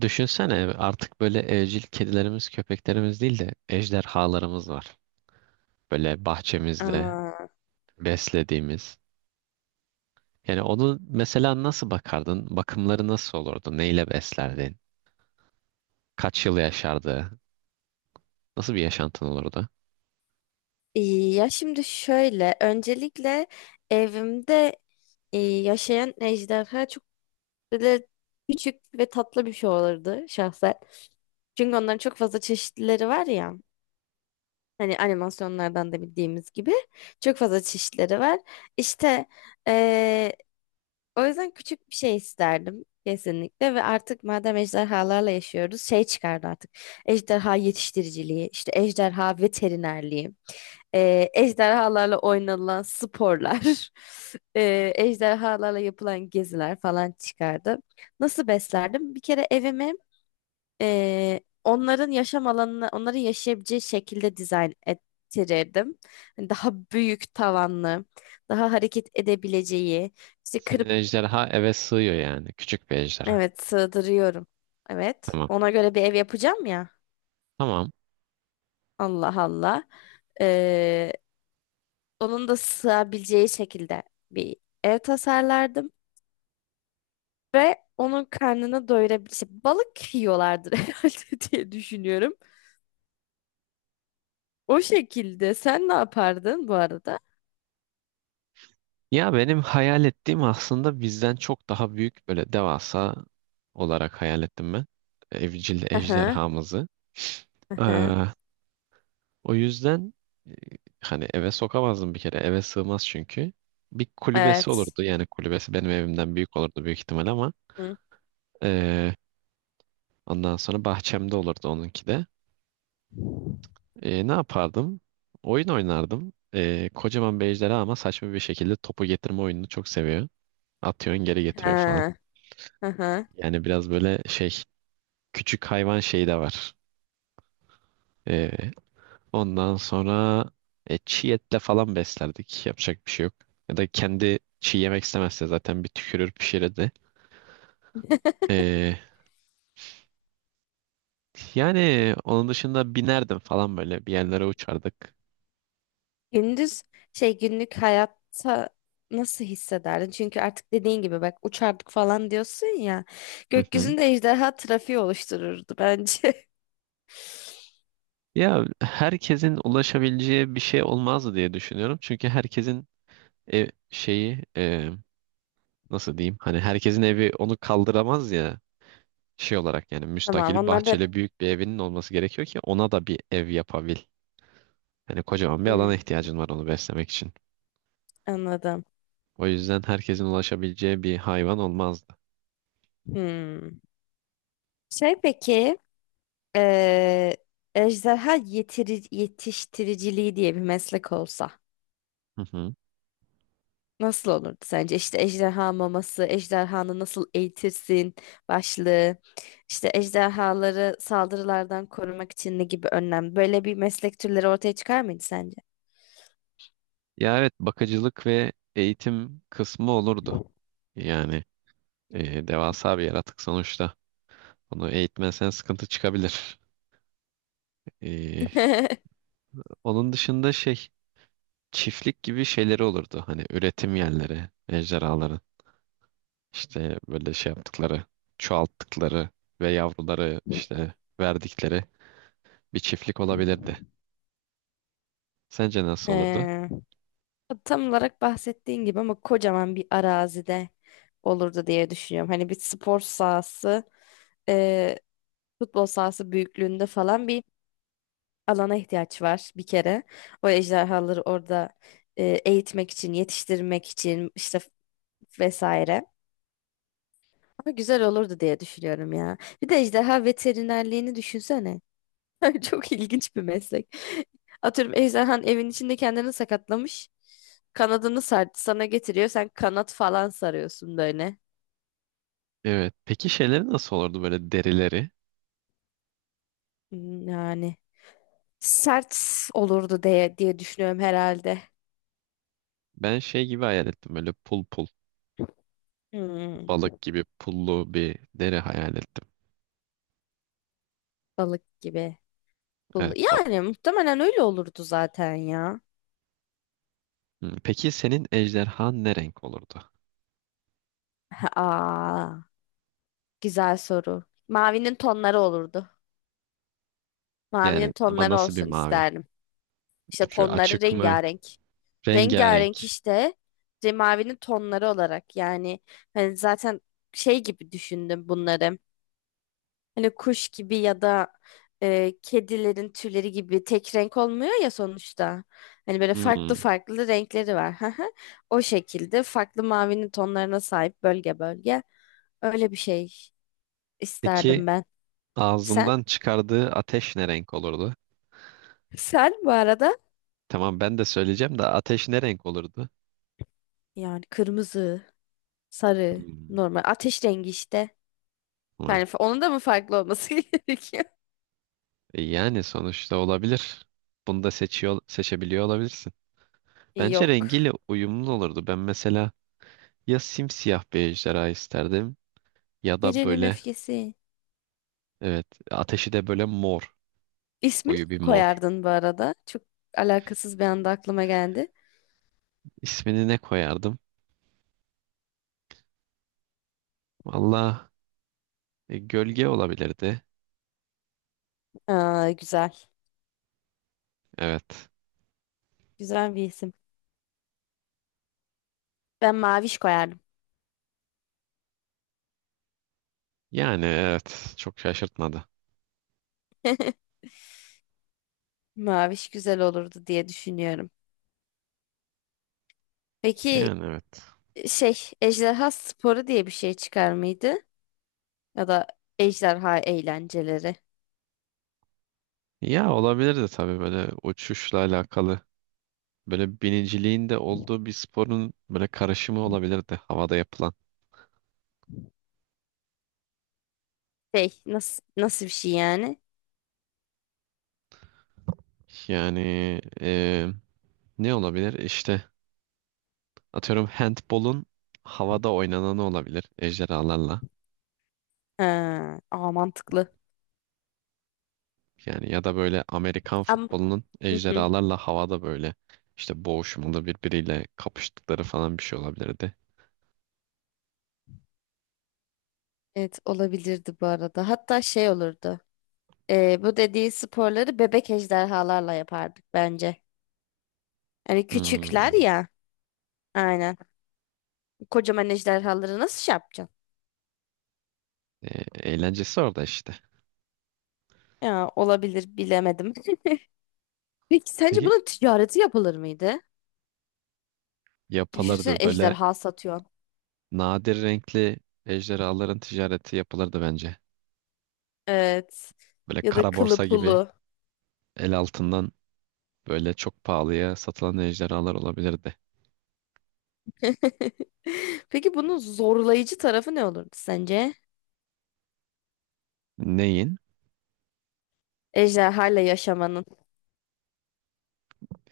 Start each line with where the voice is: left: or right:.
right: Düşünsene artık böyle evcil kedilerimiz, köpeklerimiz değil de ejderhalarımız var. Böyle bahçemizde
left: Aa,
right: beslediğimiz. Yani onu mesela nasıl bakardın? Bakımları nasıl olurdu? Neyle beslerdin? Kaç yıl yaşardı? Nasıl bir yaşantın olurdu?
left: iyi. Ya şimdi şöyle, öncelikle evimde yaşayan ejderha çok böyle küçük ve tatlı bir şey olurdu şahsen. Çünkü onların çok fazla çeşitlileri var ya. Hani animasyonlardan da bildiğimiz gibi çok fazla çeşitleri var. İşte e, o yüzden küçük bir şey isterdim kesinlikle ve artık madem ejderhalarla yaşıyoruz şey çıkardı artık. Ejderha yetiştiriciliği, işte ejderha veterinerliği. Ejderhalarla oynanılan sporlar,
right: Hmm.
left: ejderhalarla yapılan geziler falan çıkardı. Nasıl beslerdim? Bir kere evimi onların yaşam alanına, onların yaşayabileceği şekilde dizayn ettirirdim. Hani daha büyük tavanlı, daha hareket edebileceği, işte
right: Senin
left: kırıp,
right: ejderha eve sığıyor yani. Küçük bir ejderha.
left: evet sığdırıyorum. Evet,
right: Tamam.
left: ona göre bir ev yapacağım ya.
right: Tamam.
left: Allah Allah. E, Onun da sığabileceği şekilde bir ev tasarlardım. Ve onun karnını doyurabilir. İşte balık yiyorlardır herhalde diye düşünüyorum. O şekilde. Sen ne yapardın bu arada?
right: Ya benim hayal ettiğim aslında bizden çok daha büyük böyle devasa olarak hayal ettim ben. Evcil
left: Aha,
right: ejderhamızı.
left: aha.
right: Ee, O yüzden e, Hani eve sokamazdım bir kere. Eve sığmaz çünkü. Bir kulübesi
left: Evet.
right: olurdu. Yani kulübesi benim evimden büyük olurdu büyük ihtimal ama
left: Hı.
right: e, ondan sonra bahçemde olurdu onunki de. Ne yapardım? Oyun oynardım. Kocaman bir ejderha ama saçma bir şekilde topu getirme oyununu çok seviyor. Atıyorsun geri getiriyor falan.
left: Ha, aha.
right: Yani biraz böyle şey küçük hayvan şeyi de var. E, Ondan sonra çiğ etle falan beslerdik. Yapacak bir şey yok. Ya da kendi çiğ yemek istemezse zaten bir tükürür pişirirdi. E, Yani onun dışında binerdim falan böyle bir yerlere uçardık.
left: Gündüz şey günlük hayatta nasıl hissederdin? Çünkü artık dediğin gibi bak uçardık falan diyorsun ya.
right: Hı hı.
left: Gökyüzünde ejderha trafiği oluştururdu bence.
right: Ya herkesin ulaşabileceği bir şey olmaz diye düşünüyorum. Çünkü herkesin ev şeyi nasıl diyeyim? Hani herkesin evi onu kaldıramaz ya şey olarak yani
left: Tamam
right: müstakil
left: onlar da.
right: bahçeli büyük bir evinin olması gerekiyor ki ona da bir ev yapabil. Hani kocaman bir
left: Hmm,
right: alana ihtiyacın var onu beslemek için.
left: anladım.
right: O yüzden herkesin ulaşabileceği bir hayvan olmazdı.
left: Hmm. Şey peki, Eee ejderha yetiştiriciliği diye bir meslek olsa
right: Hı hı.
left: nasıl olurdu sence? İşte ejderha maması, ejderhanı nasıl eğitirsin başlığı, işte ejderhaları saldırılardan korumak için ne gibi önlem? Böyle bir meslek türleri ortaya çıkar mıydı sence?
right: Ya evet, bakıcılık ve eğitim kısmı olurdu. Yani devasa bir yaratık sonuçta. Onu eğitmezsen sıkıntı çıkabilir. E, Onun dışında şey çiftlik gibi şeyleri olurdu. Hani üretim yerleri, ejderhaların işte böyle şey yaptıkları, çoğalttıkları ve yavruları işte verdikleri bir çiftlik olabilirdi. Sence nasıl olurdu?
left: He. Tam olarak bahsettiğin gibi ama kocaman bir arazide olurdu diye düşünüyorum. Hani bir spor sahası, e, futbol sahası büyüklüğünde falan bir alana ihtiyaç var bir kere. O ejderhaları orada eğitmek için, yetiştirmek için işte vesaire. Ama güzel olurdu diye düşünüyorum ya. Bir de ejderha veterinerliğini düşünsene. Çok ilginç bir meslek. Atıyorum ejderhan evin içinde kendini sakatlamış. Kanadını sar sana getiriyor. Sen kanat falan sarıyorsun böyle.
right: Evet. Peki şeyleri nasıl olurdu böyle derileri?
left: Hmm, yani sert olurdu diye düşünüyorum herhalde.
right: Ben şey gibi hayal ettim böyle pul pul
left: Hmm,
right: balık gibi pullu bir deri hayal ettim.
left: balık gibi.
right: Evet, balık.
left: Yani muhtemelen öyle olurdu zaten ya.
right: Hmm. Peki senin ejderhan ne renk olurdu?
left: Aa, güzel soru. Mavinin tonları olurdu. Mavinin
right: Yani ama
left: tonları
right: nasıl bir
left: olsun
right: mavi?
left: isterdim. İşte
right: Şu
left: tonları
right: açık mı?
left: rengarenk.
right: Rengarenk.
left: Rengarenk işte mavinin tonları olarak yani hani zaten şey gibi düşündüm bunları. Hani kuş gibi ya da kedilerin tüyleri gibi tek renk olmuyor ya sonuçta. Hani böyle farklı
right: Hmm.
left: farklı renkleri var. Hı hı. O şekilde farklı mavinin tonlarına sahip bölge bölge. Öyle bir şey
right: Peki
left: isterdim ben. Sen?
right: ağzından çıkardığı ateş ne renk olurdu?
left: Sen bu arada
right: Tamam, ben de söyleyeceğim de ateş ne renk olurdu?
left: yani kırmızı, sarı,
right: Hmm.
left: normal ateş rengi işte. Yani
right: Tamam.
left: onun da mı farklı olması gerekiyor?
right: Yani sonuçta olabilir. Bunu da seçiyor, seçebiliyor olabilirsin. Bence
left: Yok.
right: rengiyle uyumlu olurdu. Ben mesela ya simsiyah bir ejderha isterdim ya da
left: Gecenin
right: böyle
left: öfkesi.
right: evet ateşi de böyle mor,
left: İsmini mi
right: koyu bir mor.
left: koyardın bu arada? Çok alakasız bir anda aklıma geldi.
right: İsmini ne koyardım? Valla gölge olabilirdi.
left: Aa, güzel.
right: Evet.
left: Güzel bir isim. Ben Maviş koyardım.
right: Yani evet, çok şaşırtmadı.
left: Maviş güzel olurdu diye düşünüyorum. Peki
right: Yani evet.
left: şey, Ejderha Sporu diye bir şey çıkar mıydı? Ya da ejderha eğlenceleri.
right: Ya olabilirdi tabii böyle uçuşla alakalı. Böyle biniciliğin de olduğu bir sporun böyle karışımı olabilirdi havada yapılan.
left: Şey nasıl bir şey yani?
right: Yani e, ne olabilir? İşte atıyorum handbolun havada oynananı olabilir ejderhalarla.
left: Ha, aa, mantıklı.
right: Yani ya da böyle Amerikan
left: Ama
right: futbolunun
left: hı hı.
right: ejderhalarla havada böyle işte boğuşmalı birbiriyle kapıştıkları falan bir şey olabilirdi.
left: Evet olabilirdi bu arada. Hatta şey olurdu. Bu dediği sporları bebek ejderhalarla yapardık bence. Hani küçükler
right: Hmm.
left: ya. Aynen. Kocaman ejderhaları nasıl şey yapacağız?
right: E, Eğlencesi orada işte.
left: Ya olabilir bilemedim. Peki sence
right: Peki
left: bunun ticareti yapılır mıydı? Düşünsene
right: yapılırdı böyle
left: ejderha satıyorsun.
right: nadir renkli ejderhaların ticareti yapılırdı bence.
left: Evet.
right: Böyle
left: Ya da
right: kara
left: kılı
right: borsa gibi
left: pulu.
right: el altından böyle çok pahalıya satılan ejderhalar olabilirdi.
left: Peki bunun zorlayıcı tarafı ne olurdu sence?
right: Neyin?
left: Ejderhayla yaşamanın.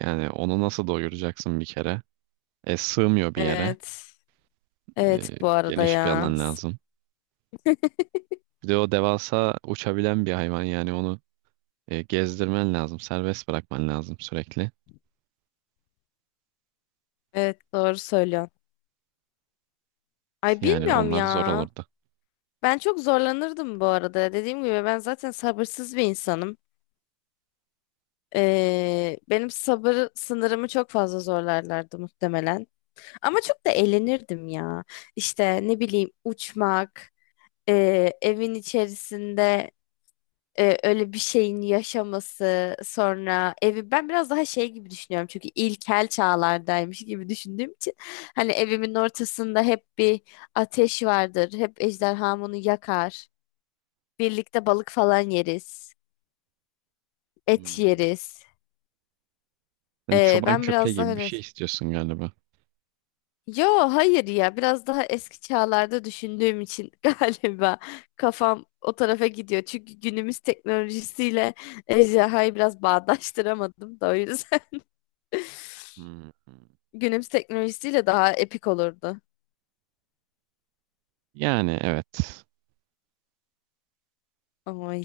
right: Yani onu nasıl doyuracaksın bir kere? Sığmıyor bir yere.
left: Evet.
right: e,
left: Evet bu arada
right: Geniş bir
left: ya.
right: alan
left: S-
right: lazım. Bir de o devasa uçabilen bir hayvan yani onu gezdirmen lazım, serbest bırakman lazım sürekli.
left: Evet doğru söylüyorsun. Ay
right: Yani
left: bilmiyorum
right: onlar zor
left: ya.
right: olurdu.
left: Ben çok zorlanırdım bu arada. Dediğim gibi ben zaten sabırsız bir insanım. Benim sabır sınırımı çok fazla zorlarlardı muhtemelen. Ama çok da eğlenirdim ya. İşte ne bileyim uçmak, evin içerisinde öyle bir şeyin yaşaması, sonra evi ben biraz daha şey gibi düşünüyorum. Çünkü ilkel çağlardaymış gibi düşündüğüm için hani evimin ortasında hep bir ateş vardır. Hep ejderham onu yakar. Birlikte balık falan yeriz, et
right: Hmm.
left: yeriz.
right: Sen çoban
left: Ben
right: köpeği
left: biraz daha
right: gibi bir
left: öyle.
right: şey istiyorsun galiba.
left: Yo, hayır ya biraz daha eski çağlarda düşündüğüm için galiba kafam o tarafa gidiyor. Çünkü günümüz teknolojisiyle ejderhayı biraz bağdaştıramadım da o yüzden.
right: Hmm, hmm.
left: Günümüz teknolojisiyle daha epik olurdu.
right: Yani evet.
left: Ay.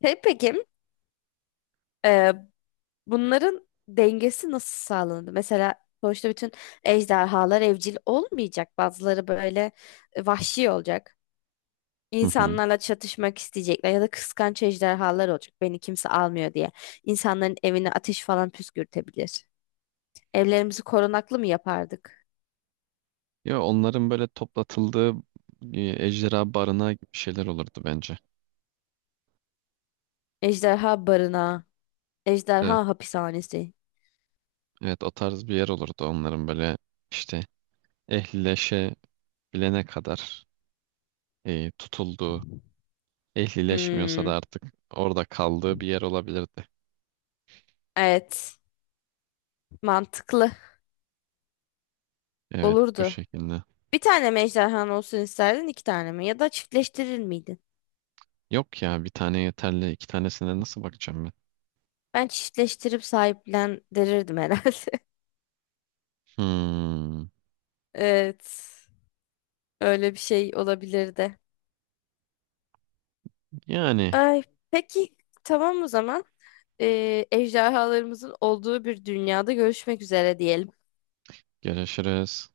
left: Hey, peki e, bunların dengesi nasıl sağlandı? Mesela sonuçta bütün ejderhalar evcil olmayacak. Bazıları böyle vahşi olacak.
right: Hı hı.
left: İnsanlarla çatışmak isteyecekler ya da kıskanç ejderhalar olacak. Beni kimse almıyor diye. İnsanların evine ateş falan püskürtebilir. Evlerimizi korunaklı mı yapardık?
right: Ya onların böyle toplatıldığı e, ejderha barınağı gibi şeyler olurdu bence.
left: Ejderha barınağı,
right: Evet,
left: ejderha hapishanesi.
right: evet, o tarz bir yer olurdu onların böyle işte ehlileşebilene kadar tutulduğu. Ehlileşmiyorsa da
left: Hmm,
right: artık orada kaldığı bir yer olabilirdi.
left: evet, mantıklı
right: Evet, bu
left: olurdu.
right: şekilde.
left: Bir tane mi ejderhan olsun isterdin, iki tane mi? Ya da çiftleştirir miydin?
right: Yok ya, bir tane yeterli, iki tanesine nasıl bakacağım ben?
left: Ben çiftleştirip sahiplendirirdim herhalde.
right: Hmm,
left: Evet, öyle bir şey olabilirdi.
right: yani
left: Ay, peki tamam o zaman. Ejderhalarımızın olduğu bir dünyada görüşmek üzere diyelim.
right: görüşürüz.